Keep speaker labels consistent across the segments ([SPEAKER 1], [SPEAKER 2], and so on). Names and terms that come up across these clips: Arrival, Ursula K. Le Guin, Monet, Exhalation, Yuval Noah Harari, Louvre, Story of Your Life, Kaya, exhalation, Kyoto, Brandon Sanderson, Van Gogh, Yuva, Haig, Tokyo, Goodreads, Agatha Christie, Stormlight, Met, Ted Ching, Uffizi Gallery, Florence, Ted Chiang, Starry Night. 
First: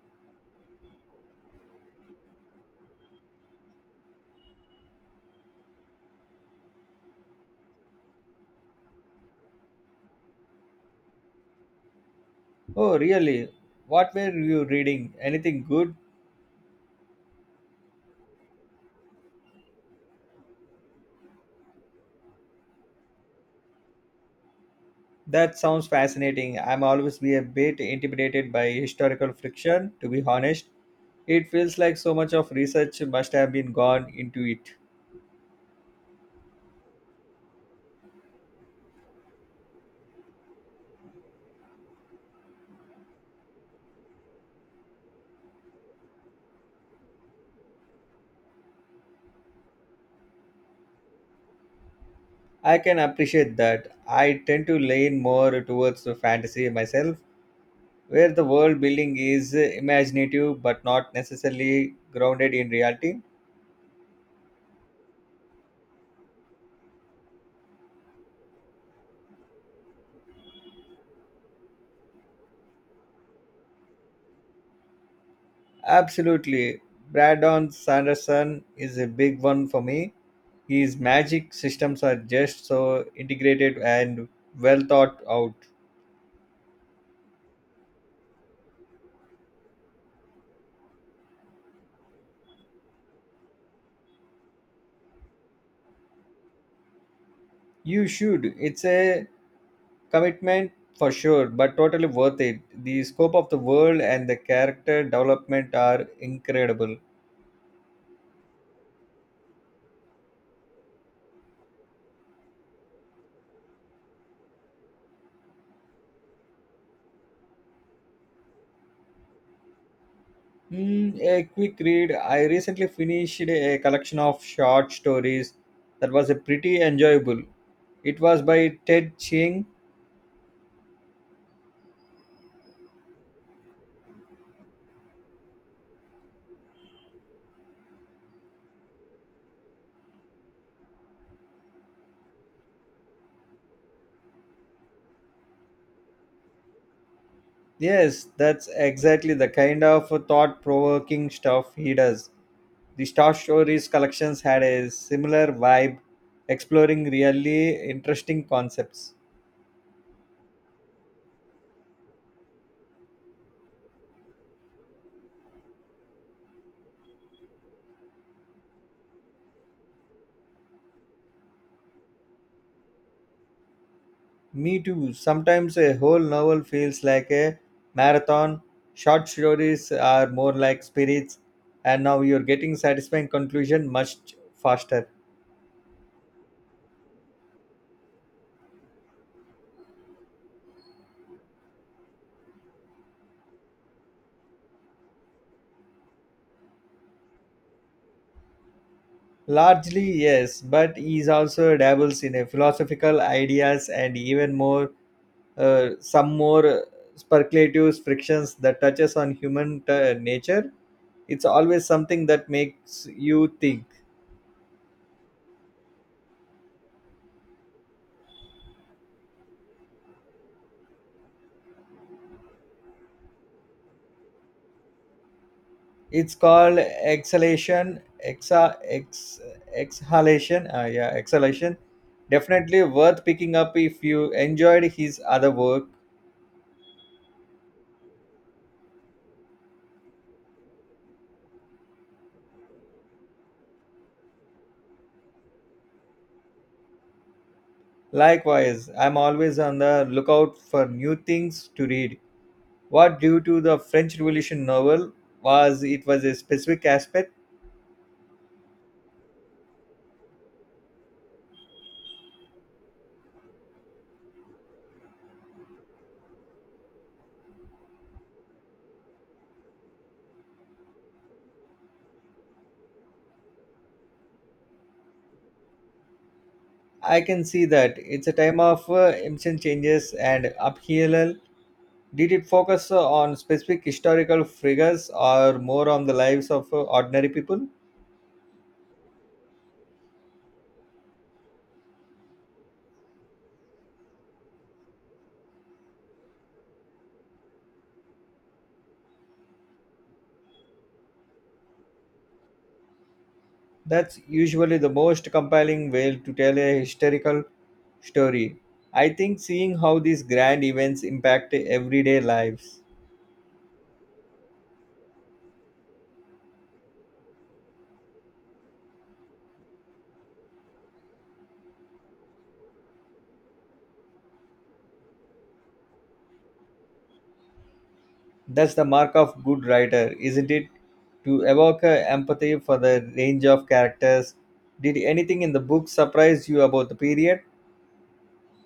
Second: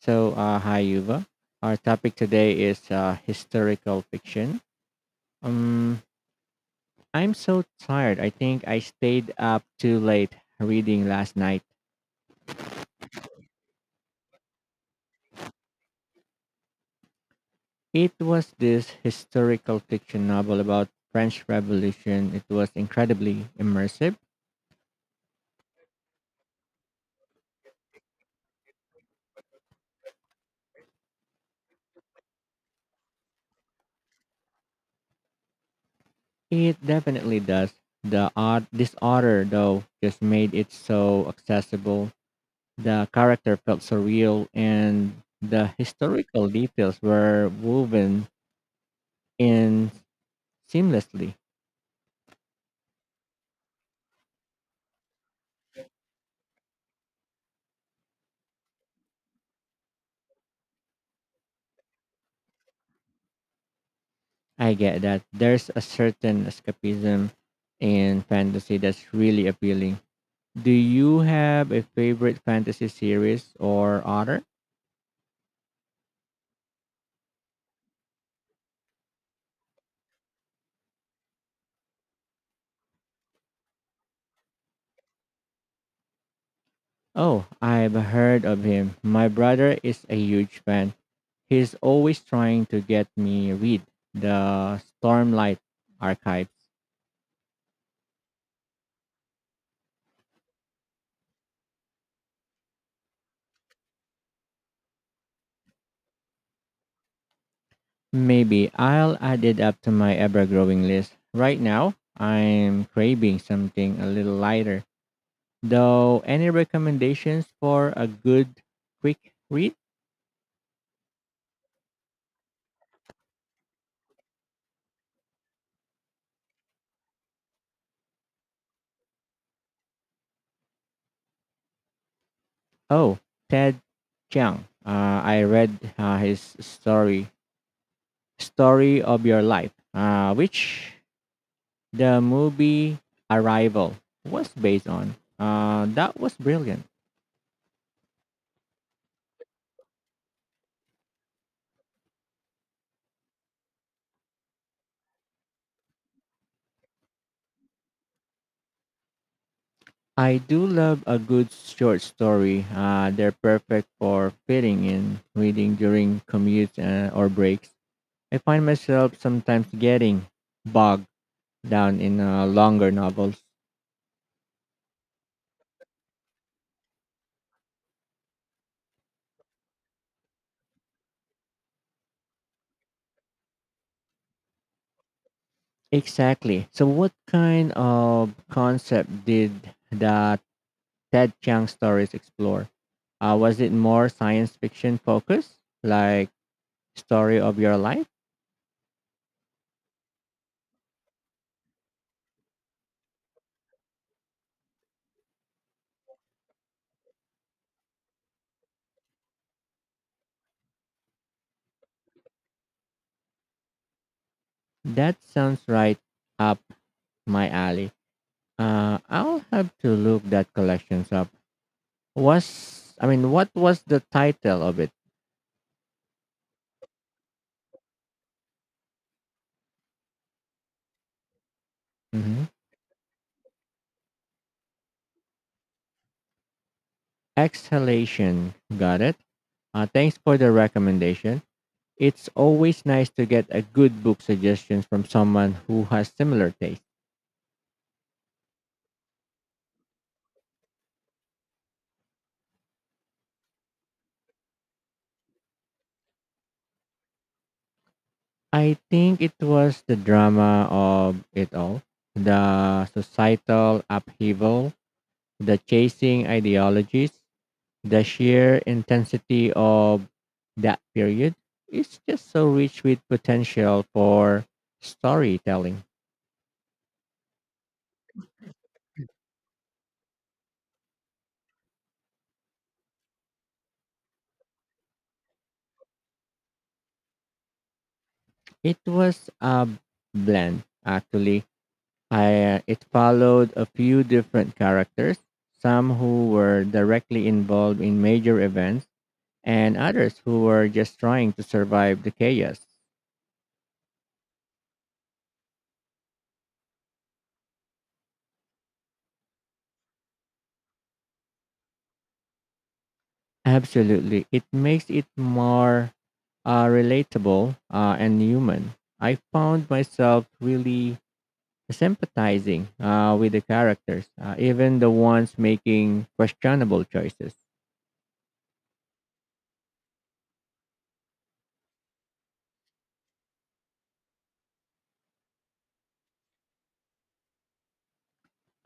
[SPEAKER 1] So, hi Yuva. Our topic today is historical fiction. Um, I'm so tired. I think I stayed up too late reading last night.
[SPEAKER 2] Oh, really? What were you reading? Anything good?
[SPEAKER 1] It was this historical fiction novel about French Revolution. It was incredibly immersive.
[SPEAKER 2] That sounds fascinating. I'm always be a bit intimidated by historical fiction, to be honest. It feels like so much of research must have been gone into it.
[SPEAKER 1] It definitely does. The odd disorder though just made it so accessible. The character felt surreal, and the historical details were woven in seamlessly.
[SPEAKER 2] I can appreciate that. I tend to lean more towards the fantasy myself, where the world building is imaginative but not necessarily grounded in reality.
[SPEAKER 1] I get that there's a certain escapism in fantasy that's really appealing. Do you have a favorite fantasy series or author?
[SPEAKER 2] Absolutely. Brandon Sanderson is a big one for me. His magic systems are just so integrated and well thought out.
[SPEAKER 1] Oh, I've heard of him. My brother is a huge fan. He's always trying to get me read the Stormlight archives.
[SPEAKER 2] You should. It's a commitment for sure, but totally worth it. The scope of the world and the character development are incredible.
[SPEAKER 1] Maybe I'll add it up to my ever-growing list. Right now, I'm craving something a little lighter. Though any recommendations for a good quick read?
[SPEAKER 2] A quick read. I recently finished a collection of short stories that was a pretty enjoyable. It was by Ted Ching.
[SPEAKER 1] Oh, Ted Chiang. I read his story, Story of Your Life, which the movie Arrival was based on. That was brilliant.
[SPEAKER 2] Yes, that's exactly the kind of thought provoking stuff he does. The short stories collections had a similar vibe, exploring really interesting concepts.
[SPEAKER 1] I do love a good short story. They're perfect for fitting in reading during commutes or breaks. I find myself sometimes getting bogged down in longer novels.
[SPEAKER 2] Me too. Sometimes a whole novel feels like a marathon. Short stories are more like spirits, and now you're getting satisfying conclusion much faster.
[SPEAKER 1] Exactly. So, what kind of concept did the Ted Chiang stories explore? Was it more science fiction focused, like story of your life?
[SPEAKER 2] Largely, yes, but he also dabbles in a philosophical ideas and even more, some more speculative frictions that touches on human nature. It's always something that makes you think.
[SPEAKER 1] That sounds right up my alley. I'll have to look that collections up. What was the title of it?
[SPEAKER 2] It's called exhalation, exa ex, exhalation, yeah, exhalation.
[SPEAKER 1] Hmm.
[SPEAKER 2] Definitely worth picking up if you enjoyed his other work.
[SPEAKER 1] Exhalation. Got it. Thanks for the recommendation. It's always nice to get a good book suggestion from someone who has similar taste.
[SPEAKER 2] Likewise, I'm always on the lookout for new things to read. What due to the French Revolution novel, was it was a specific aspect?
[SPEAKER 1] I think it was the drama of it all, the societal upheaval, the chasing ideologies, the sheer intensity of that period. It's just so rich with potential for storytelling.
[SPEAKER 2] I can see that it's a time of instant changes and upheaval. Did it focus on specific historical figures or more on the lives of ordinary people?
[SPEAKER 1] It was a blend, actually. I it followed a few different characters, some who were directly involved in major events and others who were just trying to survive the chaos.
[SPEAKER 2] That's usually the most compelling way to tell a historical story. I think seeing how these grand events impact everyday lives.
[SPEAKER 1] Absolutely. It makes it more relatable and human. I found myself really sympathizing with the characters, even the ones making questionable choices.
[SPEAKER 2] That's the mark of good writer, isn't it? To evoke empathy for the range of characters. Did anything in the book surprise you about the period?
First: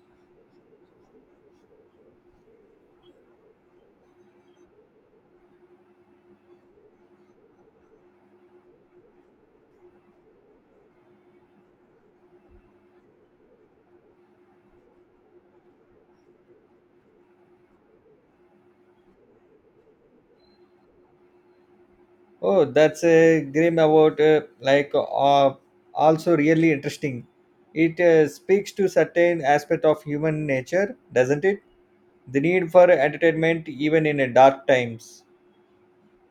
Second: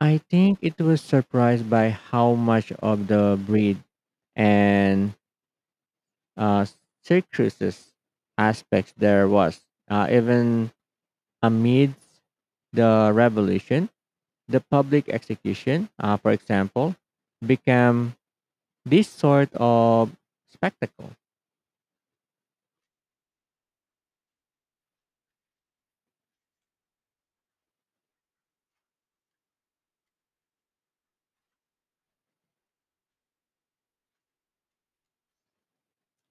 [SPEAKER 1] I think it was surprised by how much of the breed and uh, circus aspects there was. Even amidst the revolution, the public execution, for example, became this sort of spectacle.
[SPEAKER 2] Oh, that's a grim about also really interesting. It speaks to certain aspect of human nature, doesn't it? The need for entertainment even in a dark times.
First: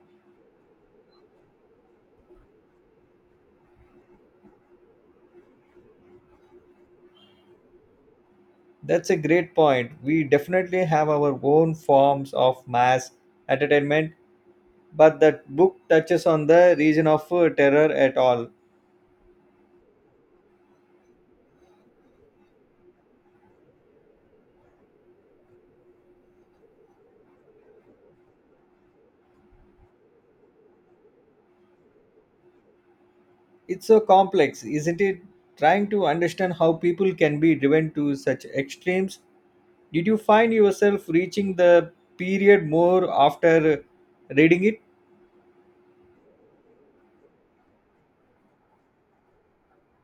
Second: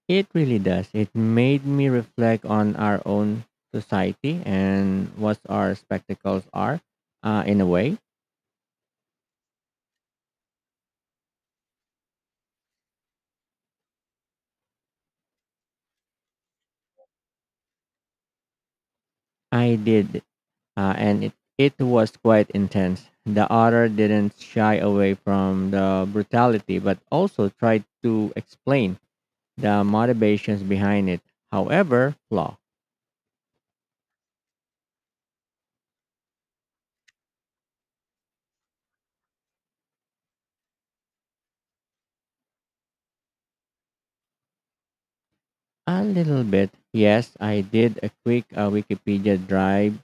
[SPEAKER 1] It really does. It made me reflect on our own society and what our spectacles are in a way.
[SPEAKER 2] That's a great point. We definitely have our own forms of mass entertainment, but that book touches on the region of terror at all.
[SPEAKER 1] I did and it was quite intense. The author didn't shy away from the brutality, but also tried to explain the motivations behind it. However, flaw
[SPEAKER 2] It's so complex, isn't it? Trying to understand how people can be driven to such extremes. Did you find yourself reaching the period more after reading it?
[SPEAKER 1] a little bit. Yes, I did a quick Wikipedia drive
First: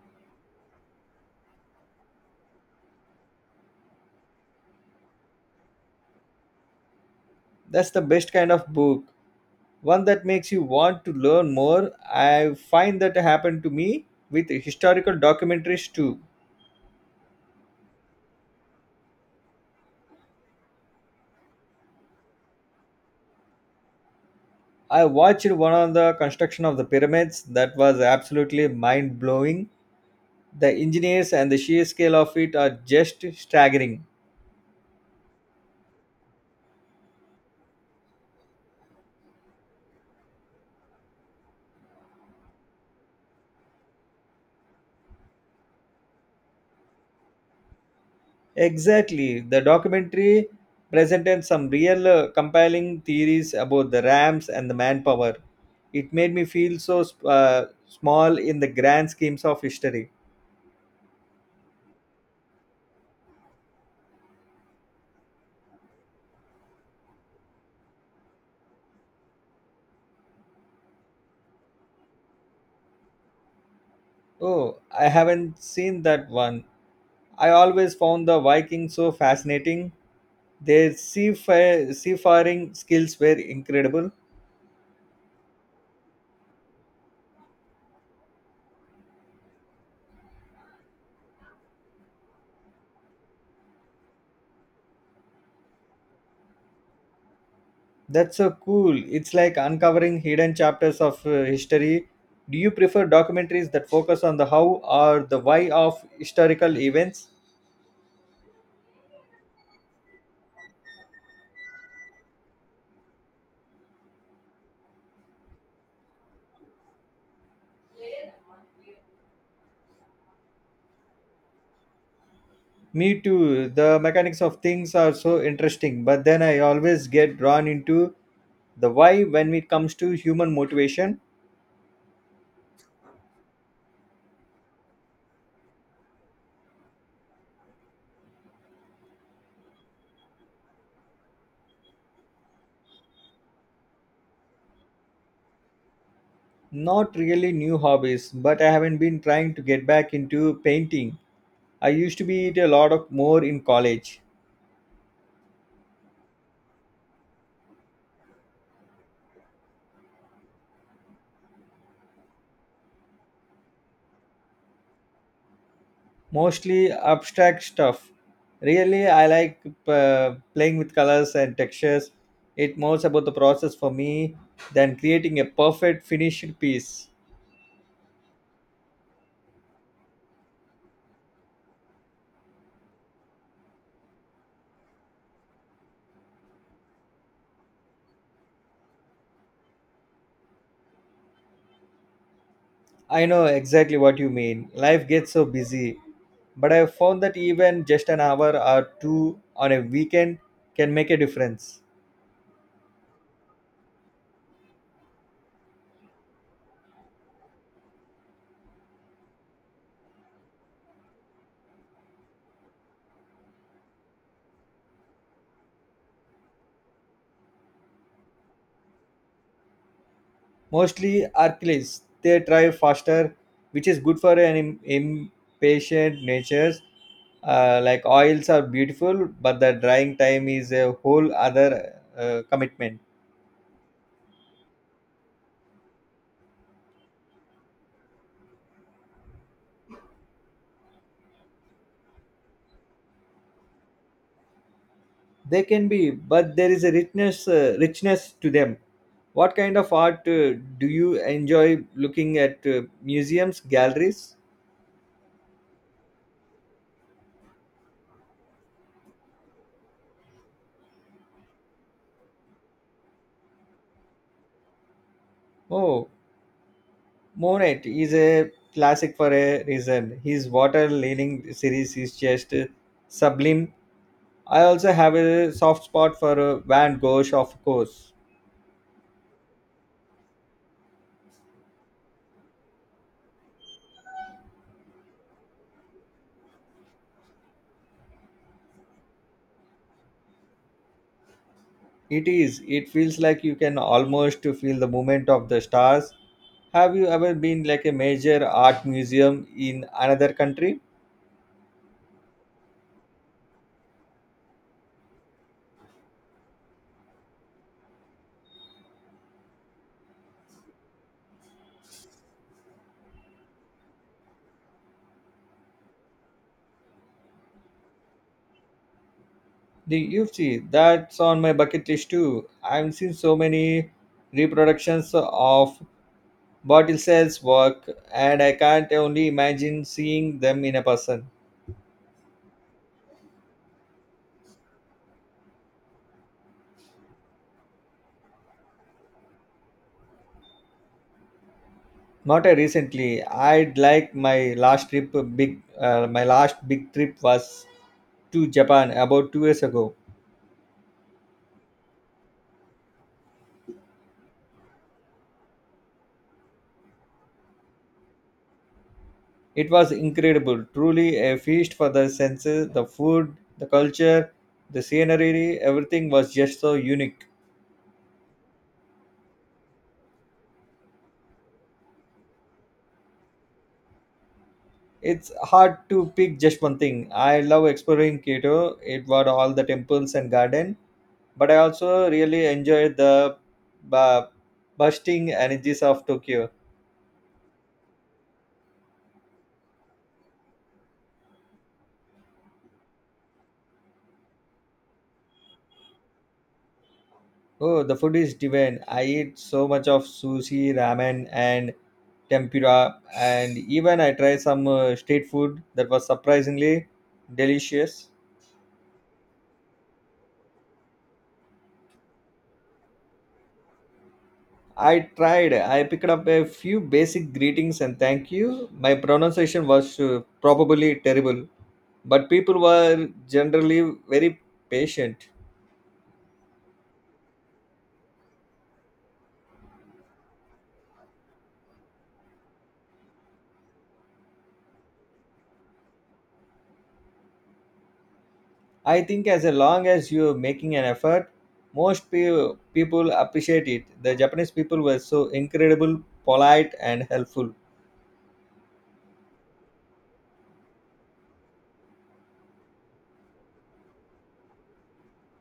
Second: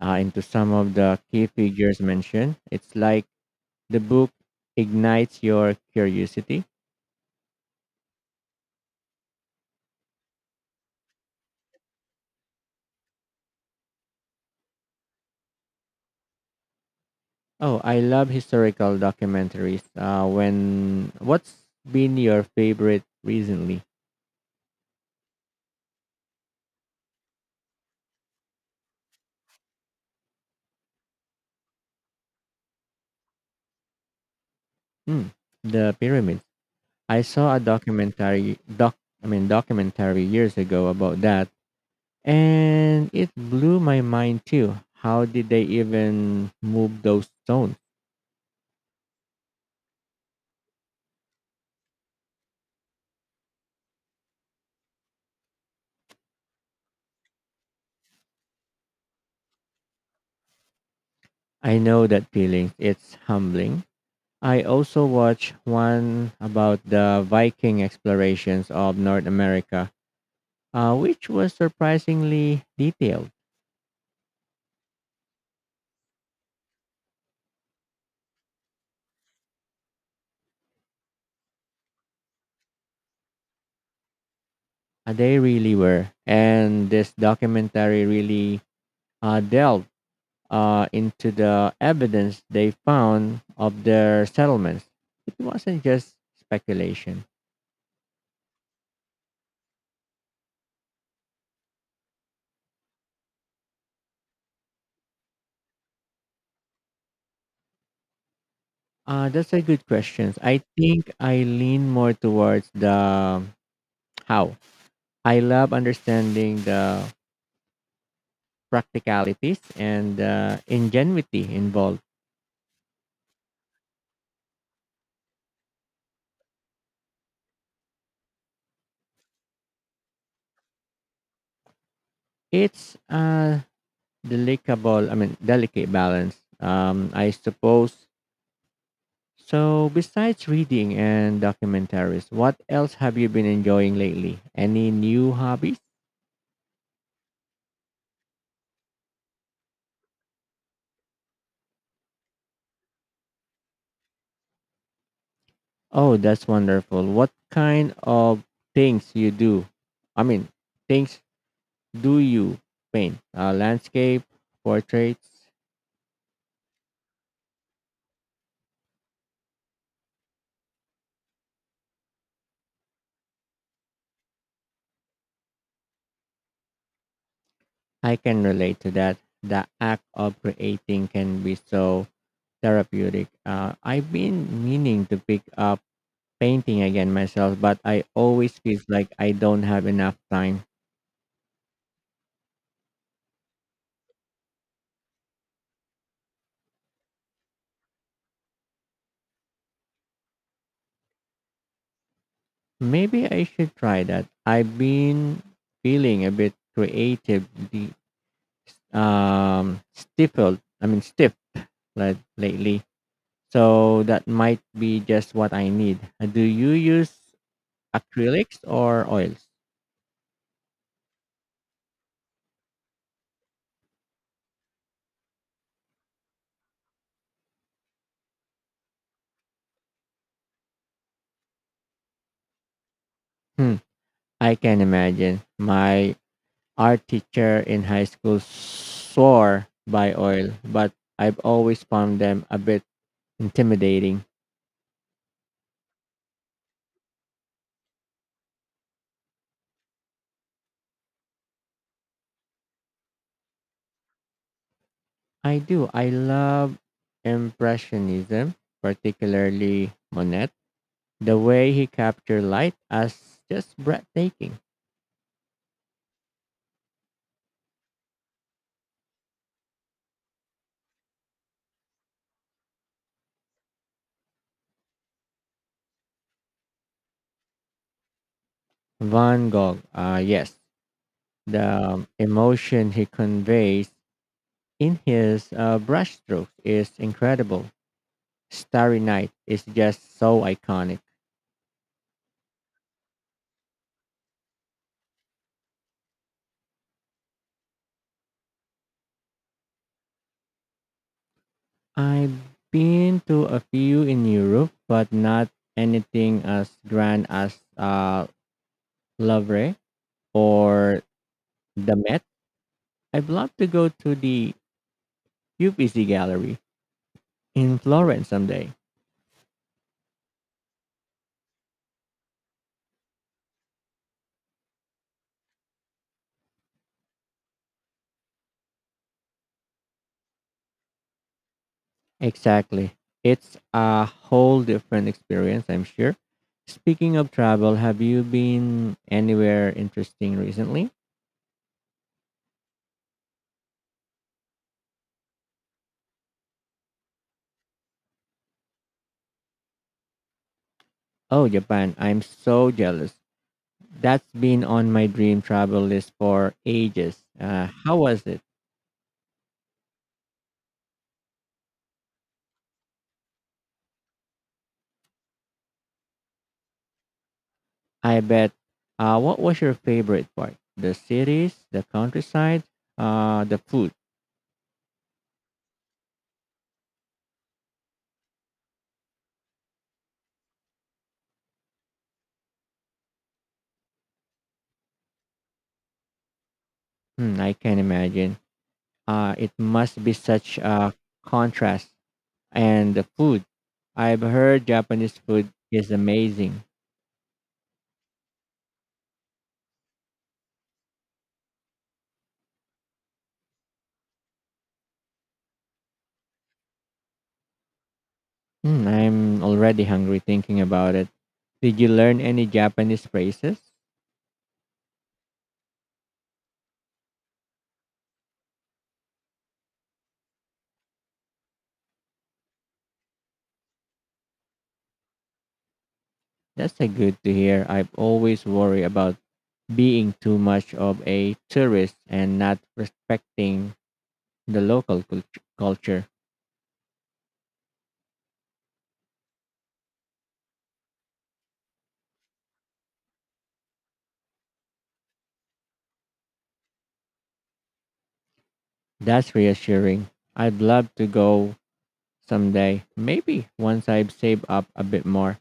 [SPEAKER 1] into some of the key figures mentioned. It's like the book ignites your curiosity.
[SPEAKER 2] That's the best kind of book. One that makes you want to learn more. I find that happened to me with historical documentaries too.
[SPEAKER 1] Oh, I love historical documentaries. When what's been your favorite recently?
[SPEAKER 2] I watched one on the construction of the pyramids that was absolutely mind blowing. The engineers and the sheer scale of it are just staggering.
[SPEAKER 1] Mm, the pyramids. I saw a documentary doc I mean documentary years ago about that and it blew my mind too. How did they even move those stones?
[SPEAKER 2] Exactly. The documentary presented some real compelling theories about the ramps and the manpower. It made me feel so small in the grand schemes of history.
[SPEAKER 1] I know that feeling. It's humbling. I also watched one about the Viking explorations of North America, which was surprisingly detailed.
[SPEAKER 2] Oh, I haven't seen that one. I always found the Vikings so fascinating. Their seafaring skills were incredible.
[SPEAKER 1] They really were. And this documentary really delved into the evidence they found of their settlements. It wasn't just speculation.
[SPEAKER 2] That's so cool. It's like uncovering hidden chapters of history. Do you prefer documentaries that focus on the how or the why of historical events?
[SPEAKER 1] That's a good question. I think I lean more towards the how. I love understanding the practicalities and the ingenuity involved.
[SPEAKER 2] Me too. The mechanics of things are so interesting, but then I always get drawn into the why when it comes to human motivation.
[SPEAKER 1] It's a delicate balance. I suppose. So, besides reading and documentaries, what else have you been enjoying lately? Any new hobbies?
[SPEAKER 2] Not really new hobbies, but I haven't been trying to get back into painting. I used to be it a lot of more in college.
[SPEAKER 1] Oh, that's wonderful. What kind of things you do? I mean, things do you paint? Landscape, portraits?
[SPEAKER 2] Mostly abstract stuff. Really, I like playing with colors and textures. It more about the process for me than creating a perfect finished piece.
[SPEAKER 1] I can relate to that. The act of creating can be so therapeutic. I've been meaning to pick up painting again myself, but I always feel like I don't have enough time.
[SPEAKER 2] I know exactly what you mean. Life gets so busy, but I found that even just an hour or two on a weekend can make a difference.
[SPEAKER 1] Maybe I should try that. I've been feeling a bit creative, the stifled. I mean, stiff like, lately. So that might be just what I need. Do you use acrylics or oils?
[SPEAKER 2] Mostly Hercules. They drive faster, which is good for an impatient natures. Like oils are beautiful, but the drying time is a whole other commitment.
[SPEAKER 1] Hmm. I can imagine. My art teacher in high school swore by oil, but I've always found them a bit intimidating.
[SPEAKER 2] They can be, but there is a richness to them. What kind of art do you enjoy looking at museums, galleries?
[SPEAKER 1] I do. I love Impressionism, particularly Monet. The way he captured light as just breathtaking.
[SPEAKER 2] Oh, Monet is a classic for a reason. His water leaning series is just sublime. I also have a soft spot for Van Gogh, of course.
[SPEAKER 1] Van Gogh, yes, the emotion he conveys in his brushstrokes is incredible. Starry Night is just so iconic.
[SPEAKER 2] It is. It feels like you can almost to feel the movement of the stars. Have you ever been like a major art museum in another country?
[SPEAKER 1] I've been to a few in Europe, but not anything as grand as Louvre or the Met. I'd love to go to the Uffizi Gallery in Florence someday.
[SPEAKER 2] The UFC. That's on my bucket list too. I've seen so many reproductions of Botticelli's work, and I can't only imagine seeing them in a person.
[SPEAKER 1] Exactly. It's a whole different experience, I'm sure. Speaking of travel, have you been anywhere interesting recently?
[SPEAKER 2] Not a recently. I'd like my last trip a big. My last big trip was to Japan about 2 years ago.
[SPEAKER 1] Oh, Japan. I'm so jealous. That's been on my dream travel list for ages. How was it?
[SPEAKER 2] It was incredible, truly a feast for the senses. The food, the culture, the scenery, everything was just so unique.
[SPEAKER 1] I bet. What was your favorite part? The cities, the countryside, the food.
[SPEAKER 2] It's hard to pick just one thing. I love exploring Kyoto. It was all the temples and garden, but I also really enjoyed the bu- bursting energies of Tokyo.
[SPEAKER 1] Hmm, I can imagine. It must be such a contrast. And the food. I've heard Japanese food is amazing.
[SPEAKER 2] Oh, the food is divine. I eat so much of sushi, ramen, and tempura, and even I tried some street food that was surprisingly delicious.
[SPEAKER 1] Hmm, I'm already hungry thinking about it. Did you learn any Japanese phrases?
[SPEAKER 2] I tried. I picked up a few basic greetings and thank you. My pronunciation was probably terrible, but people were generally very patient.
[SPEAKER 1] That's a good to hear. I've always worry about being too much of a tourist and not respecting the local cult- culture.
[SPEAKER 2] I think as long as you're making an effort, most people appreciate it. The Japanese people were so incredible, polite, and helpful.
[SPEAKER 1] That's reassuring. I'd love to go someday. Maybe once I've saved up a bit more.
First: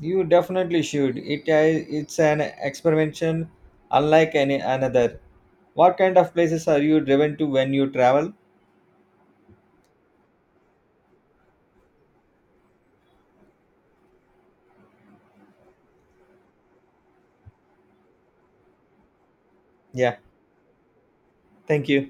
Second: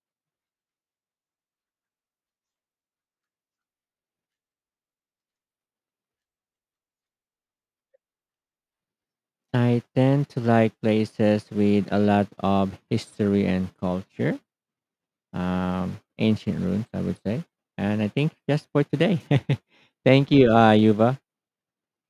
[SPEAKER 2] You definitely should. It's an experimentation unlike any another. What kind of places are you driven to when you travel?
[SPEAKER 1] I tend to like places with a lot of history and culture, ancient ruins, I would say. And I think just for today.
[SPEAKER 2] Yeah,
[SPEAKER 1] Thank you, Yuva.
[SPEAKER 2] thank you.